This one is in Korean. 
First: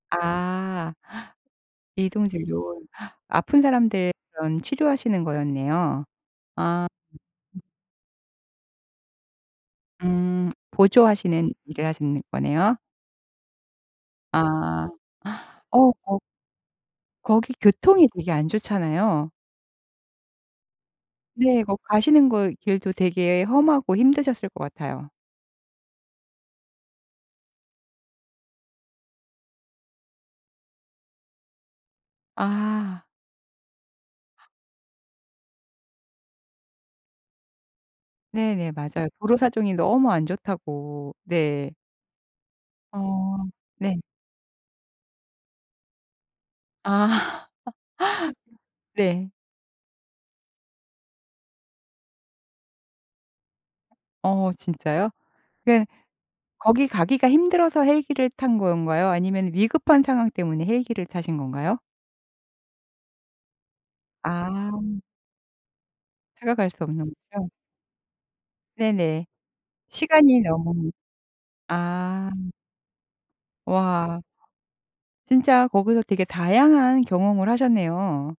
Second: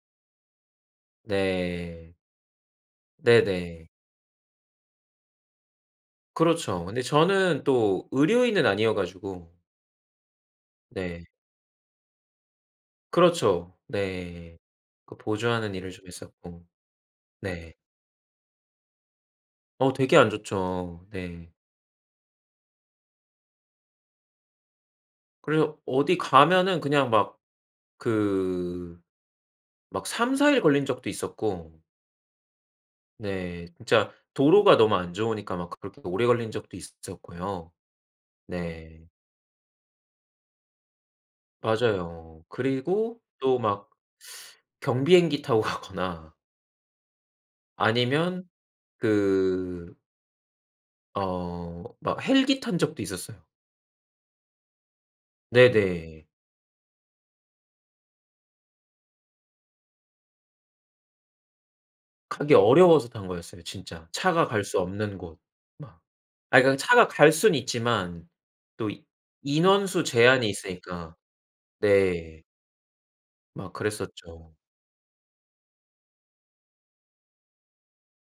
아. 네. 이동 진료. 아픈 네네. 사람들 그런 치료하시는 거였네요. 그렇죠. 아. 근데 저는 또 의료인은 아니어 가지고. 음. 네. 보조하시는 일을 하시는 거네요. 그렇죠. 네. 아. 그 보조하는 일을 좀 어어 했었고. 거기 네. 교통이 되게 안 좋잖아요. 어 되게 안 좋죠. 네. 네. 거 가시는 거 길도 되게 험하고 힘드셨을 것 같아요. 그래서 어디 가면은 그냥 막 그 막 3-4 일 걸린 적도 있었고 아. 네. 진짜 도로가 너무 안 좋으니까 막 그렇게 오래 걸린 적도 있었고요. 네네. 네. 맞아요. 도로 사정이 너무 안 좋다고. 네. 맞아요. 그리고 어. 또 막 네. 경비행기 타고 가거나 아. 아니면 네. 그 어 막 헬기 탄 적도 있었어요. 어 진짜요? 그러 네네. 거기 가기가 힘들어서 헬기를 탄 건가요? 아니면 위급한 상황 때문에 헬기를 타신 건가요? 가기 어려워서 탄 거였어요 진짜. 차가 갈 수 아. 없는 곳 막. 차가 아이 갈 그 수 차가 없는 갈 곳이요. 수는 있지만 또 네네. 인원수 시간이 제한이 너무 있으니까. 아. 네. 막 와. 그랬었죠. 진짜 거기서 되게 다양한 경험을 하셨네요.